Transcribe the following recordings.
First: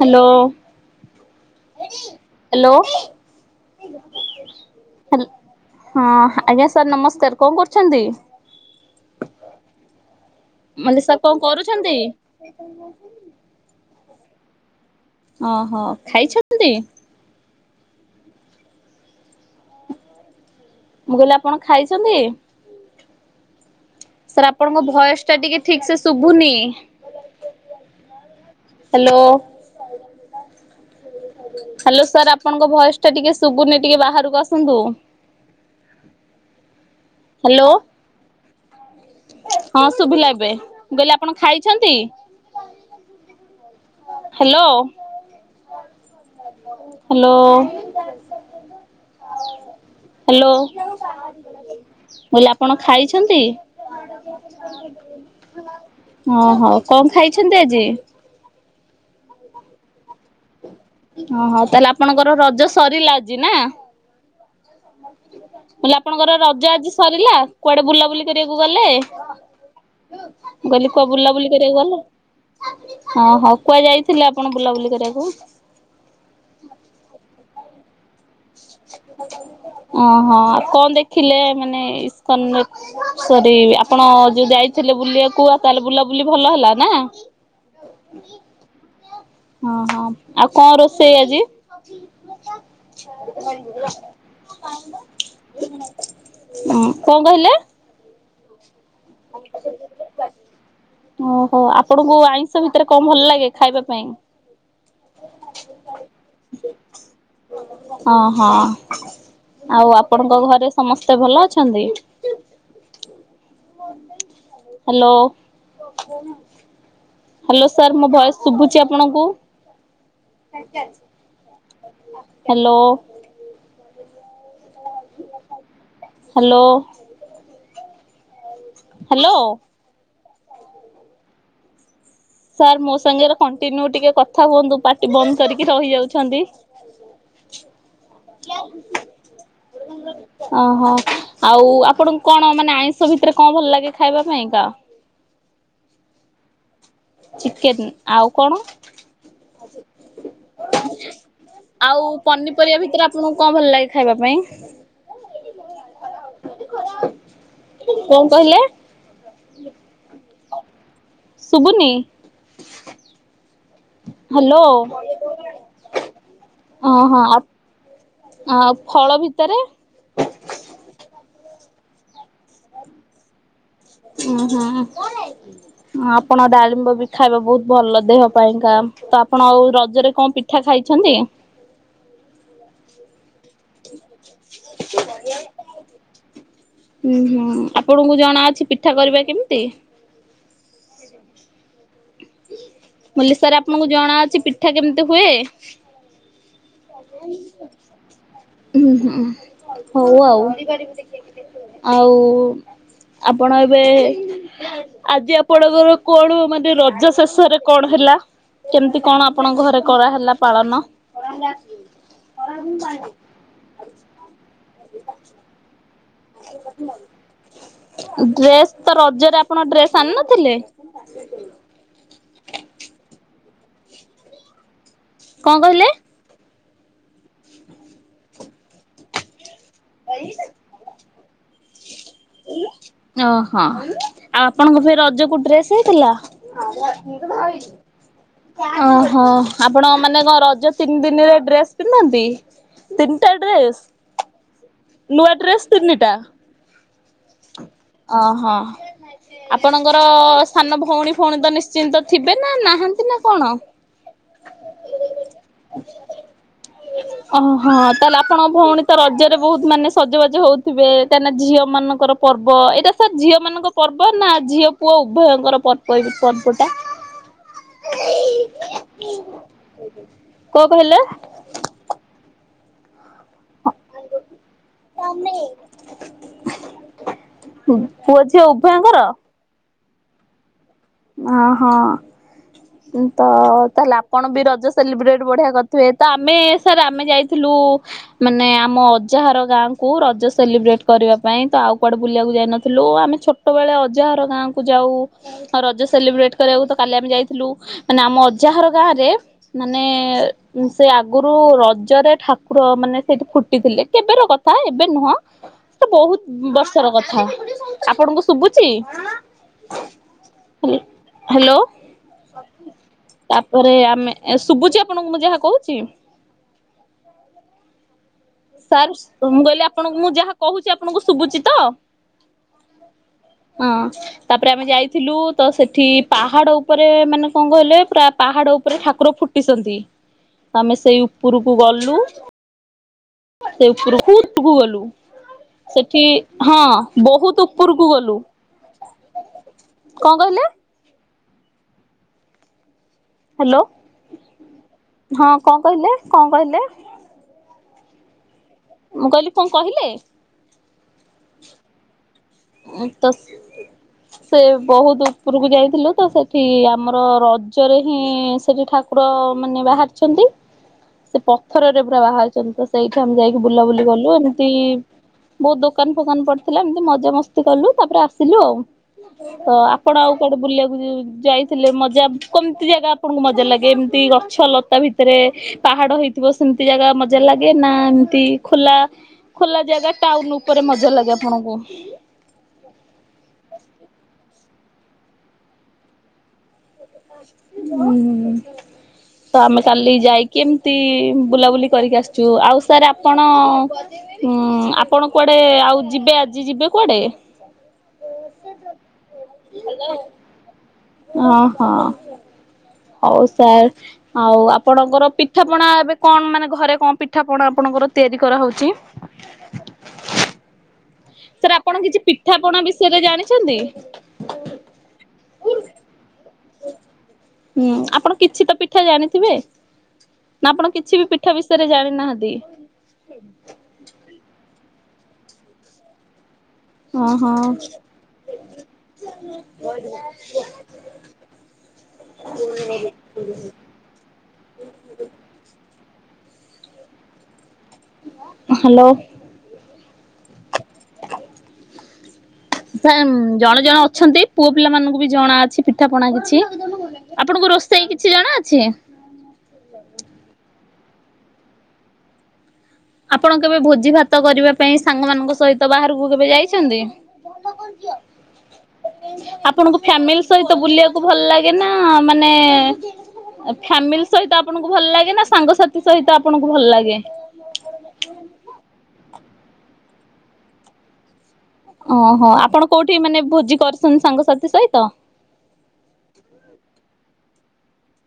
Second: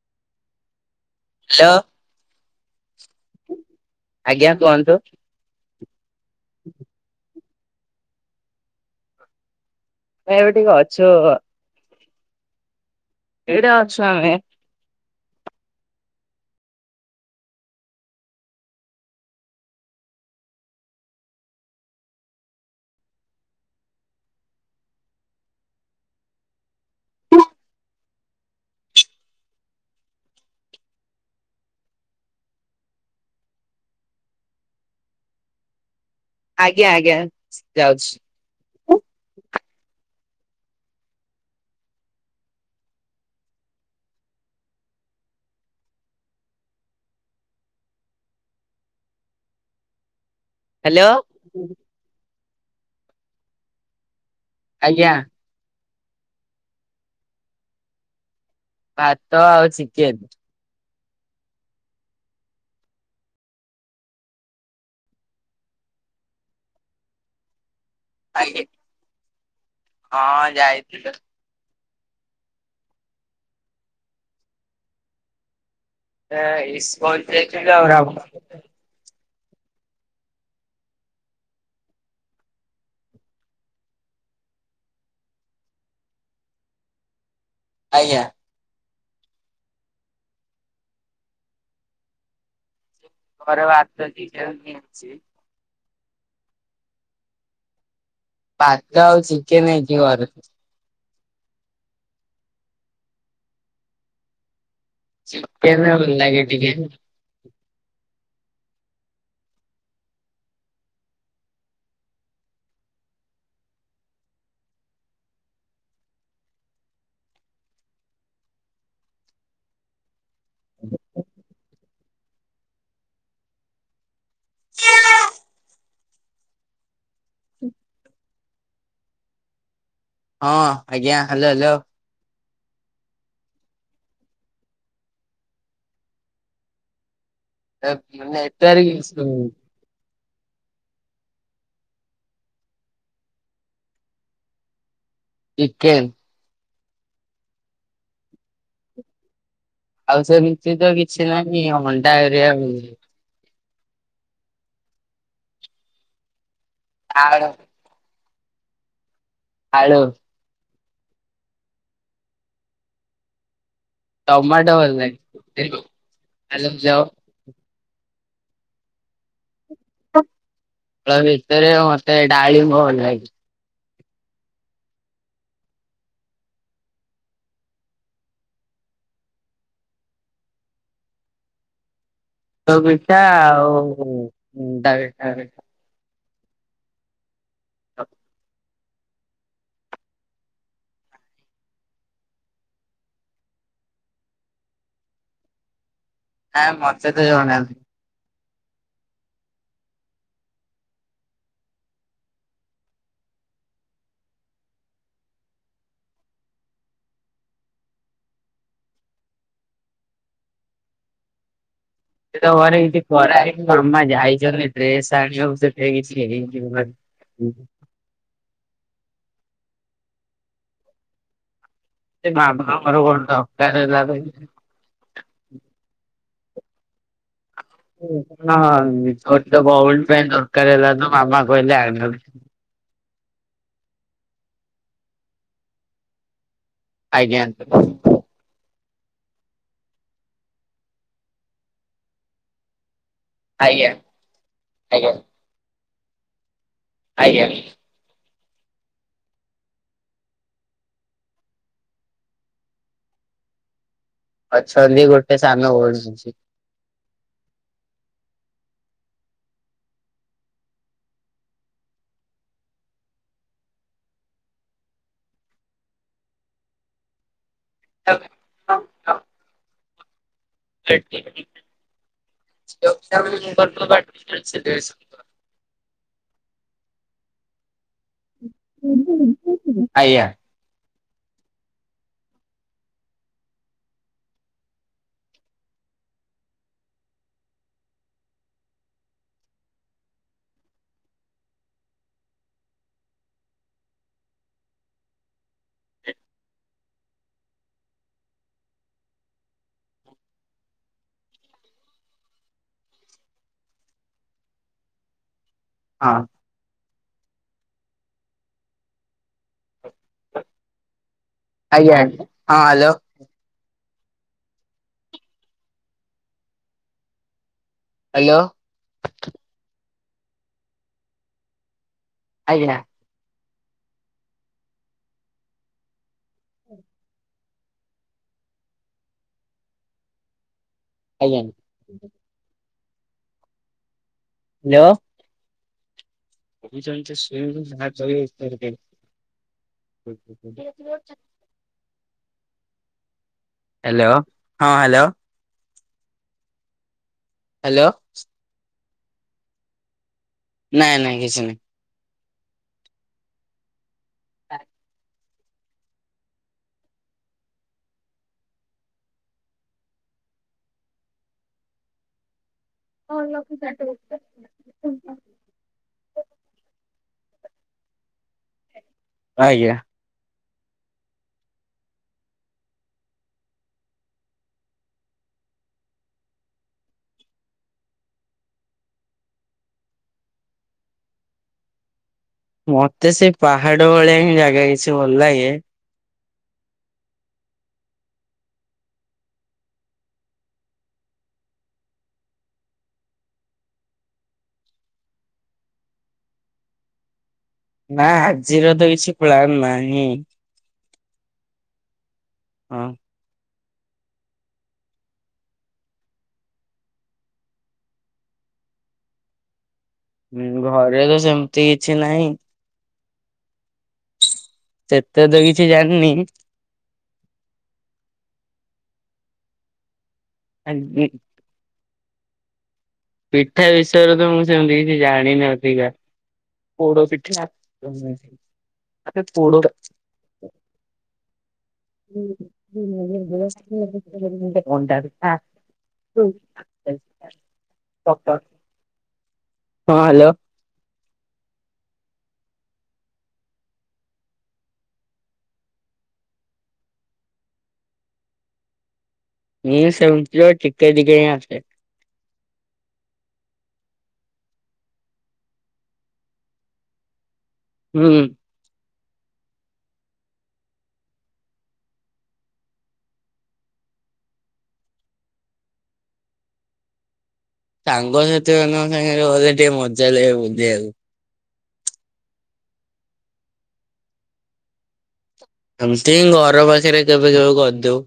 Hello. Hello. Hello. ଆଜ୍ଞା କୁହନ୍ତୁ। Hello ହଁ ଆଜ୍ଞା ସାର୍ ନମସ୍କାର କଣ କରୁଛନ୍ତି? ଭାଇ ଏବେ ଟିକେ [unintelligible] ଅଛୁ ସାର୍ କଣ କରୁଛନ୍ତି? ଏଇଟା ଅଛୁ ଆମେ। ଅ ହ ଖାଇଛନ୍ତି? ମୁଁ କହିଲି ଆପଣ ଖାଇଛନ୍ତି? ସାର୍ ଆପଣଙ୍କ ଭୟସ ଟା ଟିକେ ଠିକ ସେ ଶୁଭୁନି। ହ୍ୟାଲୋ ହ୍ୟାଲୋ ସାର୍ ଆପଣଙ୍କ ଭଏସ ଟା ଟିକେ ସୁବୁନି ଟିକେ ବାହାରକୁ ଆସନ୍ତୁ। ଆଜ୍ଞା ଆଜ୍ଞା ହ୍ୟାଲୋ ଯାଉଛି ହଁ ଶୁଭିଲା ଏବେ, ମୁଁ କହିଲି ଆପଣ ଖାଇଛନ୍ତି? ହ୍ୟାଲୋ ହାଲୋ ହାଲୋ ହ୍ୟାଲୋ ମୁଁ କହିଲି ଆପଣ ଖାଇଛନ୍ତି? ଆଜ୍ଞା। ହଁ ହୋଉ କଣ ଖାଇଛନ୍ତି ଆଜି? ଭାତ ଆଉ ଚିକେନ। ଓହୋ ତାହେଲେ ଆପଣଙ୍କର ରଜ ସରିଲା ଆଜି ନା? ମୁଁ କହିଲି ଆପଣଙ୍କର ରଜ ଆଜି ସରିଲା କୁଆଡେ ବୁଲାବୁଲି କରିବାକୁ ଆଜ୍ଞା ଗଲେ? ହଁ ମୁଁ କହିଲି କୁଆ ଯାଇଥିଲୁ ବୁଲା ବୁଲି କରିବାକୁ ଗଲେ? ହଁ ହଉ କୁଆଡେ ଯାଇଥିଲେ ଆପଣ ବୁଲାବୁଲି କରିବାକୁ? ଏ ଇକ୍ସନ ଯାଇଥିଲୁ ଆଉ ରାମ ମନ୍ଦିର। ଓହୋ ଆଉ କଣ ଦେଖିଲେ ମାନେ ଇସ୍କନରେ? ସରି ଆପଣ ଯୋଉ ଯାଇଥିଲେ ବୁଲିବାକୁ ଆଉ ତାହେଲେ ବୁଲାବୁଲି ଭଲ ହେଲା ନା? ଆଜ୍ଞା ହଁ ହଁ ଆଉ କଣ ରୋଷେଇ ଆଜି? ହୁଁ ଘରେ ଭାତ ଚିକେନ ହେଇଛି କଣ କହିଲେ? ଭାତ ଆଉ ଚିକେନ ହେଇଛି ଘରେ। ଓହୋ ଆପଣଙ୍କୁ ଆଇଁଷ ଭିତରେ କଣ ଭଲ ଲାଗେ ଖାଇବା ପାଇଁ? ଚିକେନ୍‌ ଭଲ ଲାଗେ ଟିକେ। ହଁ ହଁ। ଆଉ ଆପଣଙ୍କ ଘରେ ସମସ୍ତେ ଭଲ ଅଛନ୍ତି? ହାଲୋ ହ୍ୟାଲୋ ସାର୍ ମୋ ଭୟସେ ଶୁଭୁଛି ଆପଣଙ୍କୁ? ହ୍ୟାଲୋ। [inaudible] ହ୍ୟାଲୋ ହ୍ୟାଲୋ ହଁ ଆଜ୍ଞା ହ୍ୟାଲୋ ହ୍ୟାଲୋ ସାର୍ ମୋ ସାଙ୍ଗରେ କଣ୍ଟିନ୍ୟୁ ଟିକେ କଥା ହୁଅନ୍ତୁ ପାଟି ବନ୍ଦ କରିକି ରହିଯାଉଛନ୍ତି। Network issue. ଗ [inaudible] ଓହୋ ଆଉ ଆପଣଙ୍କୁ କଣ ମାନେ ଆଇଁଷ ଭିତରେ କଣ ଭଲ ଲାଗେ ଖାଇବା ପାଇଁକା? ଚିକେନ୍‌ ଚିକେନ ଆଉ କଣ? ଆଉ ସେମିତି ତ କିଛି ନାହିଁ ଅଣ୍ଡା ହେରିକା। ତୁମଙ୍କୁ କଣ ଭଲ ଲାଗେ ଖାଇବା ପାଇଁ? ଆଳୁ କଣ କହିଲେ? ଆଳୁ ଶୁଭୁନି। ହ୍ୟାଲୋ ଟମାଟୋ ଭଲ ଲାଗେ। ଓହୋ ଆଉ ଫଳ ଭିତରେ ଫଳ ଭିତରେ ମତେ ଡାଳିମ୍ବ ଭଲ ଲାଗେ। ହଁ ହଁ। ହ ଆପଣ ଡାଳିମ୍ବ ବି ଖାଇବା ବହୁତ ଭଲ ଦେହ ପାଇଁକା ତ ଆପଣ ଆଉ ରଜରେ କଣ ପିଠା। ପିଠା ଖାଇଛନ୍ତି? ମିିଠା ଆଉ [unintelligible] ହୁଁ ହୁଁ ଆପଣଙ୍କୁ ଜଣା ଅଛି ପିଠା କରିବା କେମିତି? ମୁଁ କହିଲି ସାର୍‌ ଆପଣଙ୍କୁ ଜଣାଅଛି ପିଠା କେମିତି ହୁଏ। ନା ମତେ ତ ଜଣା ନାହିଁ। [inaudible] ଉୁଁ ହୁଁ ହଉ ଆଉ। ଆଉ ଆପଣ ଏବେ? ଆଜି ଆପଣଙ୍କର କଣ ମାନେ ରଜ। ଶେଷରେ କଣ ହେଲା କେମିତି କଣ ଆପଣଙ୍କ ଘରେ କରାହେଲା ପାଳନ। ସେ ତ ଘରେ କିଛି କରାଇ ଆମା ଯାଇଛ ଡ୍ରେସ ଆଣିବାକୁ ସେଇ ହେଇ ଯ ଡ୍ରେସ୍ ତ ରଜରେ ଆପଣ ଡ୍ରେସ ଆଣି ନଥିଲେ। ଆ ସେ ମା ବାଙ୍କର କଣ ଦରକାର ହେଲା। କଣ କହିଲେ? ହଁ ଗୋଟେ ତ ବଉଲ ପାଇଁ ଦରକାର ହେଲା ତ ମାମା କହିଲେ ଆ ଓହୋ ଆଉ ଆପଣଙ୍କ ଫ ରଜ କ ଡ୍ରେସ୍ ହେଇଥିଲା। ଆଜ୍ଞା। ଓହୋ ଆପଣ ମାନେ କଣ ରଜ ତିନି ଦିନରେ ଡ୍ରେସ ପିନ୍ଧନ୍ତି? ତତାଡ୍ରି ଆଜ୍ଞା ଆଜ୍ଞା ନୂଆ ଡ୍ରେସ୍ ତିନିଟା। ଆଜ୍ଞା। ଓ ହୋ। ଆପଣଙ୍କର ସ୍ଥାନ ଭଉଣୀ ଭଉଣୀ ତ ନିଶ୍ଚିନ୍ତ ଥିବେ ନା ନାହାନ୍ତି ନା କଣ? ହ ଅଛନ୍ତି ଗୋଟେ ସାନ ବଡଛି। ହ ଓହଁ ତାହେଲେ ଆପଣଙ୍କ ଭଉଣୀ ତ ରଜରେ ବହୁତ ମାନେ ସଜବାଜ ହଉଥେ କା ଝିଅ ମଙ୍କର ପର୍ବ। ପର୍ବ ଏଇଟା ସାର୍ ଝିଅ ମାନଙ୍କ ପର୍ବ ନା ଝିଅ ପୁଅ ଉଭୟଙ୍କର ପର୍ବ ଏଇ ପର୍ବଟା। ହ ହଉ କ କହିଲା? ଖ ପୁଅ ଝିଅ ଉଭୟଙ୍କର। ଆଜ୍ଞା। ଓହୋ। ତ ତାହେଲେ ଆପଣ ବି ରଜ ସେଲିବ୍ରେଟ୍ ବଢିଆ କରିଥିବେ ତ ଆମେ ସାର୍ ଆମେ ଯାଇଥିଲୁ। ମାନେ ଆମ ଅଜାହାର ଗାଁକୁୁ ରଜ ସେଲିବ୍ରେଟ କରିବା ପାଇଁ ତ ଆଉ କୁଆଡେ ବୁଲିବାକୁ ଯାଇନଥିଲୁ ଆମେ ଛୋଟ। ଛୋଟବେଳେ ଅଜାହାର ଗାଁ କୁ ଯାଉ। ରଜ ସେଲିବ୍ରେଟ୍ କରିବାକୁ ତ କାଲି ଆମେ ଯାଇଥିଲୁ ମାନେ ଆମ ଅଜାହାର ଗାଁରେ, ମାନେ ସେ ଆଗରୁ ରଜରେ ଠାକୁର ମାନେ ସେଇଠି ଫୁଟିଥିଲେ, କେବେର କଥା ଏବେ ନୁହଁ। ସେ ହଁ ବହୁତ ବର୍ଷ ର କଥା। ଆପଣଙ୍କୁ ଶୁଭୁଛି? ହୁଁ। ଆଜ୍ଞା [unintelligible] ହଁ ହ୍ୟାଲୋ। ତାପରେ ଆମେ, ଶୁଭୁଚି ଆପଣଙ୍କୁ ମୁଁ ଯାହା କହୁଛି? ହ୍ୟାଲୋ? ସାର୍ ମୁଁ କହିଲି ଆପଣଙ୍କୁ ମୁଁ ଯାହା କହୁଛି ଆପଣଙ୍କୁ ଶୁଭୁଚଛି ତ? ଆଜ୍ଞା। ହଁ। ତାପରେ ଆମେ ଯାଇଥିଲୁ ତ ସେଠି ପାହାଡ ଉପରେ ମାନେ କଣ କହିଲେ ପୁରା ପାହାଡ ଉପରେ ଠାକୁର ଫୁଟ [unintelligible] ଆମେ ସେଇ ଆଜ୍ଞା ହ୍ୟାଲୋ। ଉପରକୁ ଗଲୁ। ସେ [unintelligible] ଗଲୁ। ସେଠି ହଁ ବହୁତ ଉପରକୁ ଗଲୁ କଣ କହିଲେ? [unintelligible] ହ୍ୟାଲୋ? ହ୍ୟାଲୋ, ହଁ। ହ୍ୟାଲୋ? ହଁ କଣ କହିଲେ, କଣ କହିଲେ? ହ୍ୟାଲୋ? ମୁଁ କହିଲି କଣ କହିଲେ? ନାଇଁ ନାଇଁ କିଛି ନାଇଁ। ଉ ତ, ସେ ବହୁତ ଉପରକୁ ଯାଇଥିଲୁ ତ, ସେଠି ଆମର ରଜରେ ହିଁ ସେଠି ଠାକୁର ମାନେ ବାହାରିଛନ୍ତି। ସେ ପଥରରେ ପୁରା ବାହାରିଛନ୍ତି। ସେଇଠି ଆମେ ଯାଇକି ବୁଲାବୁଲି କଲୁ। ଏମିତି ବହୁତ ଦୋକାନ ଫୋକାନ ପଡିଥିଲା ଏମିତି ମଜା ମସ୍ କଲୁ ତାପରେ ଆସିଲୁ ଆଉ। ତ ଆଜ୍ଞା ଆପଣ ଆଉ ଆଡେ ବୁଲିବାକୁ ଯାଇଥିଲେ ମଜା, କେମିତି ଜାଗା ଆପଣଙ୍କୁ ମଜା ଲାଗେ ଏମିତି ଗଛ ଲତା ଭିତ [unintelligible] ପାହାଡ ହେଇଥିବ ସେମିତି ଜାଗା ମଜା ଲାଗେ ନା ଏମତି ଖୋଲା ଖୋଲା ଜାଗା ଟାଉନ ଉପରେ ମଜା ଲାଗେ ଆପଣଙ୍କୁ? ମତେ ସେ ପାହାଡ ଭଳିଆ ହିଁ ଜାଗା କିଛି ଭଲ ଲାଗେ। ହୁଁ। ତ ଆମେ କାଲି ଯାଇକି ଏମିତି ବୁଲାବୁଲି କରିକି ଆସିଛୁ। ଆଉ ସାର୍ ଆପଣ ହୁଁ ଆପଣ କୁଆଡେ ଆଉ ଯିବେ ଆଜି ଯିବେ କୁଆଡେ? ନା ଆଜିର ତ କିଛି ପ୍ଲାନ ନାହିଁ। ଓ ହଁ। ହଁ। ହଉ ସାର୍ ଆଉ ଆପଣଙ୍କର ପିଠାପଣା ଏବେ କଣ ମାନେ ଘରେ କଣ ପିଠାପଣା ଆପଣଙ୍କର ତିଆରି କରାହଉଛି? ହୁଁ ଘରେ ସାର୍ ସେମିତି ଆପଣ କିଛି ନାହିଁ ପିଠାପଣା ବିଷୟରେ ଜାଣିଛନ୍ତି? ସେତେ ତ କିଛି ଜାଣିନି। [inaudible] ହୁଁ ଆପଣ କିଛି ତ ପିଠା ଜାଣିଥିବେ? ନା ଆପଣ କିଛି ବି ପିଠା ବିଷୟରେ ଜାଣିନାହାନ୍ତି? ପିଠା ବିଷୟରେ ତ ମୁଁ ସେମିତି କିଛି ଜାଣିନି ଅଧିକା। ପୋଡ଼ ହଁ ହଁ ପିଠା [unintelligible] ଆ ପୋଡ଼ [unintelligible] [unintelligible] ମଣ୍ଡା ପିଠା [unintelligible] ହଁ ହ୍ୟାଲୋ। ହ୍ୟାଲୋ। ଜଣେ ଜଣେ ଅଛନ୍ତି ପୁଅ ପିଲା ମାନଙ୍କୁ ବି ଜଣା ଅଛି ପିଠା ପଣା କିଛି। ଆପଣଙ୍କୁ ରୋଷେଇ କିଛି ଜଣା ଅଛି? ହଁ ସେମିତିରେ ଟିକେ ଟିକେ ହିଁ ଆସେ। ଆପଣ କେବେ ଭୋଜି ଭାତ କରିବା ପାଇଁ ସାଙ୍ଗମାନାନଙ୍କ ସହିତ ବାହାରକୁ କେବେ ଯାଇଛନ୍ତି? ହୁଁ। ଆପଣଙ୍କୁ ଫ୍ୟାମିଲି ସହିତ ବୁଲିବାକୁ ଭଲ ଲାଗେ ନାଁ ମାନେ ଫ୍ୟାମିଲି ସହିତ ଆପଣଙ୍କୁ ଭଲ ଲାଗେ ନା ସାଙ୍ଗସାଥି ସହିତ ଆପଣଙ୍କୁ ଭଲ ଲାଗେ? ସାଙ୍ଗ ସେଥି ମାନଙ୍କ ସଙ୍ଗେ। ଗଲେ ଟିକେ ମଜା ଲାଗେ ବୁଲିବାକୁ। ଓହୋ ଆପଣ କୋଉଠି ମାନେ ଭୋଜି କରୁଚନ୍ତି ସାଙ୍ଗସାଥି ସହିତ? ଏମିତି ଘର ପାଖରେ କେବେ କେବେ କରିଥିବୁ।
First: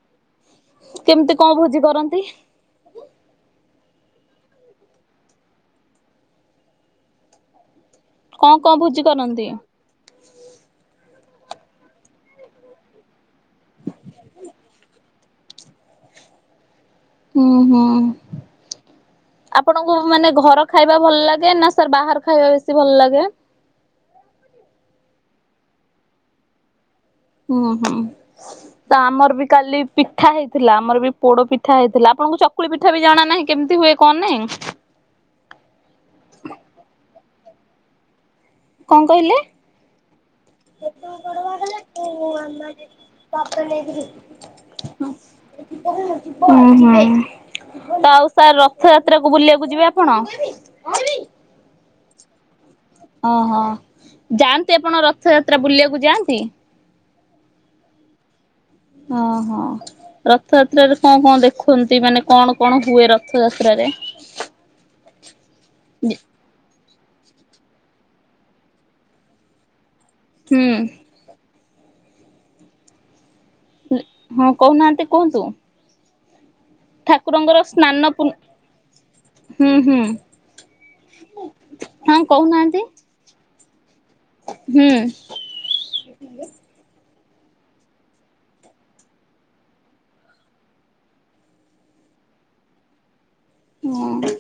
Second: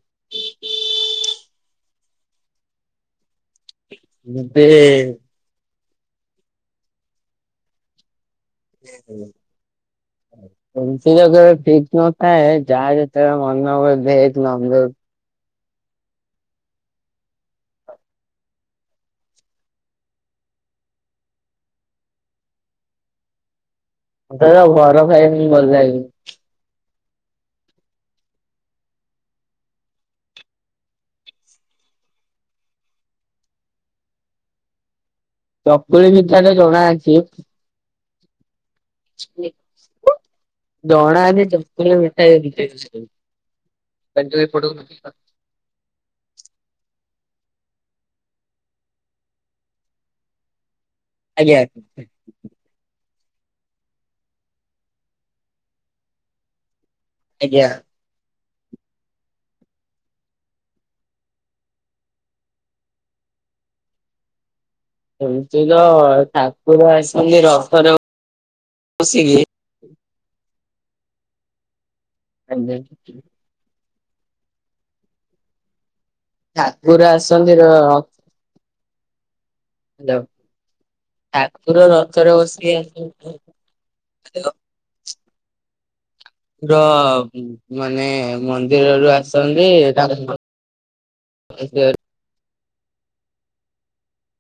କେମିତି କଣ ଭୋଜି କରନ୍ତି? ମତେ ଏ। କଣ କଣ ଭୋଜି କରନ୍ତି? ଏମତିରେ ତ ଠିକ୍ ନଥାଏ ଯାହା ଯେତେ ମନ ହୁଏ ଭେଜ୍ ନନଭେଜ୍ ହୁଁ, ହୁଁ। ଆପଣଙ୍କୁ ମାନେ ଘର ଖାଇବା ଭଲ ଲାଗେ ନା ସାର୍ ବାହାର ଖାଇବା ବେଶି ଭଲ ଲାଗେ? ସେଡ଼ା ଘର ଖାଇବା ଭଲ ଲାଗେ। ହୁଁ ହୁଁ। ତ ଆମର ବି କାଲି ପିଠା ହେଇଥିଲା ଆମର ବି ପୋଡ଼ା ପିଠା ହେଇଥିଲା ଆପଣଙ୍କୁ ଚକୁ ଚକୁଳି ପିଠା ବି ଜଣା ନାହିଁ କେମିତି ହୁଏ କଣ ନାଇଁ? ଚକୁଳିରେ ଜଣା ଅଛି। କଣ କହିଲେ? [inaudible] ଦୋଣା ଚକ ମିଠାୁ ଫ [unintelligible] ହୁଁ, ହୁଁ। ତ ଆଉ ସାର୍ ରଥ ଯାତ୍ରାକୁ ବୁଲିବାକୁ ଯିବେ ଆପଣ! ଆଜ୍ଞା। ଓହୋ ଯାଆନ୍ତି ଆପଣ ରଥଯାତ୍ରା ବୁଲିବାକୁ ଯାଆନ୍ତି। ଆଜ୍ଞା। ଓଁ ହୋ। ରଥଯାତ୍ରାରେ କଣ କଣ ଦେଖନ୍ତି ମାନେ କଣ କଣ ହୁଏ ରଥଯାତ୍ରାରେ? ଏମିତି ତ ଠାକୁର ଆସିନ୍ତି ରଥରେ ବସିକି। ହୁଁ। [unintelligible] ହଁ କହୁନାହାନ୍ତି କୁହନ୍ତୁ? ଠାକୁର ଠାକୁରଙ୍କର ଆସନ୍ତି ର ସ୍ନାନ ପୂର୍ଣ୍ଣ ହୁଁ ହୁଁ ହ୍ୟାଲୋ ଠାକୁର ହଁ ରଥରେ କହୁନାହାନ୍ତି ବସିକି ହୁଁ। ର ମାନେ ମନ୍ଦିରରୁୁ ଆସନ୍ତି [unintelligible] ହୁଁ।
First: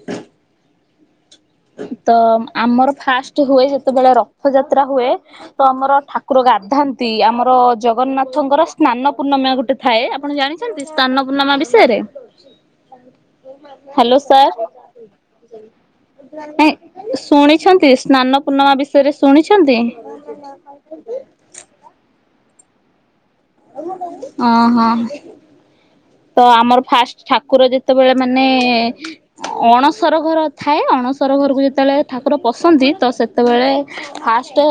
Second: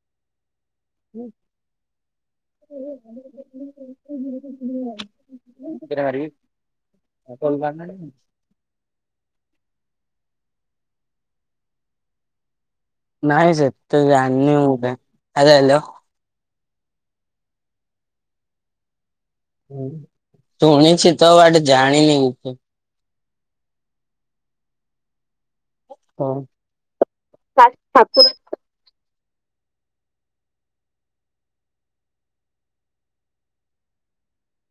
[inaudible] ହ ତ ଆମର ଫାଷ୍ଟ ହୁଏ ଯେତେବେଳେ ରଥଯାତ୍ରା ହୁଏ, ତ ଆମର ଠାକୁର ଗାଧା ନ୍ତି ଆମର ଜଗନ୍ନା ଥଙ୍କର ସ୍ନାନ ପୂର୍ଣ୍ଣମା ଗୋଟେ ଥାଏ, ଆପଣ ଜାଣିଚନ୍ତି ସ୍ନାନ ପୂର୍ଣ୍ଣମା ବିଷୟରେ? ନାଇଁ ସେ ହ୍ୟାଲୋ ସାର୍ [inaudible] ନାଇଁ ଶୁଣିଛନ୍ତି ସ୍ନାନ ପୂର୍ଣ୍ଣିମା ବିଷୟରେ ଶୁଣିଛନ୍ତି? ଶୁଣିଛି ତ [unintelligible] ଜାଣିିନି। ଅଁ ହଁ। ତ ହଁ। ଆମର ଫାଷ୍ଟ ଠାକୁର ଯେତେବେଳେ ଠାକୁର ମାନେ ଅଣସର ଘର ଥାଏ, ଅଣସର ଘରୁକୁ ଯେତେବେଳେ ଠାକୁର ପଶନ୍ତି ତ ସେ ସେତେବେଳେ ଫାଷ୍ଟେ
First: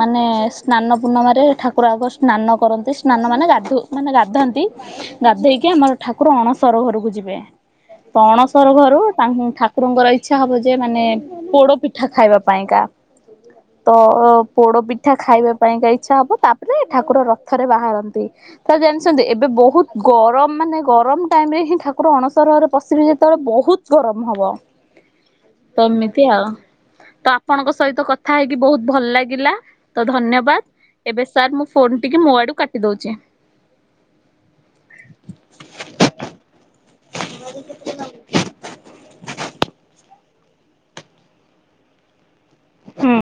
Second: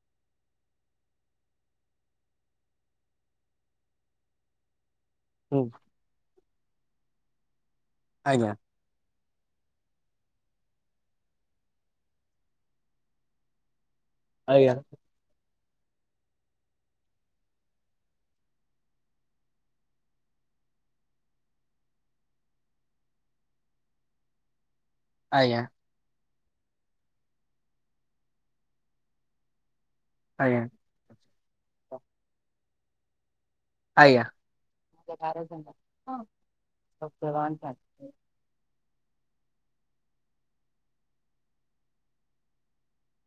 ମାନେ ସ୍ନାନ ପୂର୍ଣ୍ଣିମାରେ ଠାକୁର ଆଗ ସ୍ନାନ କରନ୍ତି, ସ୍ନାନ ମାନେ ଗାଧୁ ମାନେ ଗାଧନ୍ତି ଗା କି ହୁଁ ଆମର ଠାକୁର ଅଣସର ଘରକୁ ଯିବେ ତ ଆଜ୍ଞା ଅଣସର ଘରୁ ଠାକୁରଙ୍କର ଇଚ୍ଛା ହବ ଯେ ମାନେ ପୋଡ ପିଠା ଖାଇବା ପାଇଁକା ତ ଆଜ୍ଞା ପୋଡ ପି ଠା ଖାଇବା ପାଇଁକା ଇଚ୍ଛା ହବ, ତାପରେ ଠାକୁର ରଥରେ ବାହାରନ୍ତି। ତାହେଲେ ଜାଣିଛନ୍ତି ଏବେ ବହୁତ୍ ଗରମ୍ ମାନେ ଗରମ୍ ଟାଇମ୍ ରେ ହିଁ ଠାକୁର ଅଣସର ଘରେ ପଶିବେ ଯେତେବେଳେ ବହୁତ୍ ଗରମ୍ ହବ। ଆଜ୍ଞା। ତ ଏମିତି ଆଉ, ତ ଆପଣଙ୍କ ସହିତ କଥା ହେଇକି ବହୁତ୍ ଭଲ୍ ଲାଗିଲା। ତ ଧନ୍ୟବାଦ୍, ଆଜ୍ଞା ଏବେ ସାର୍ ମୁଁ ଫୋନ୍ ଟିକି ମୋ ଆଡୁ କାଟି ଦଉଚି। ଆଜ୍ଞା। ହୁଁ।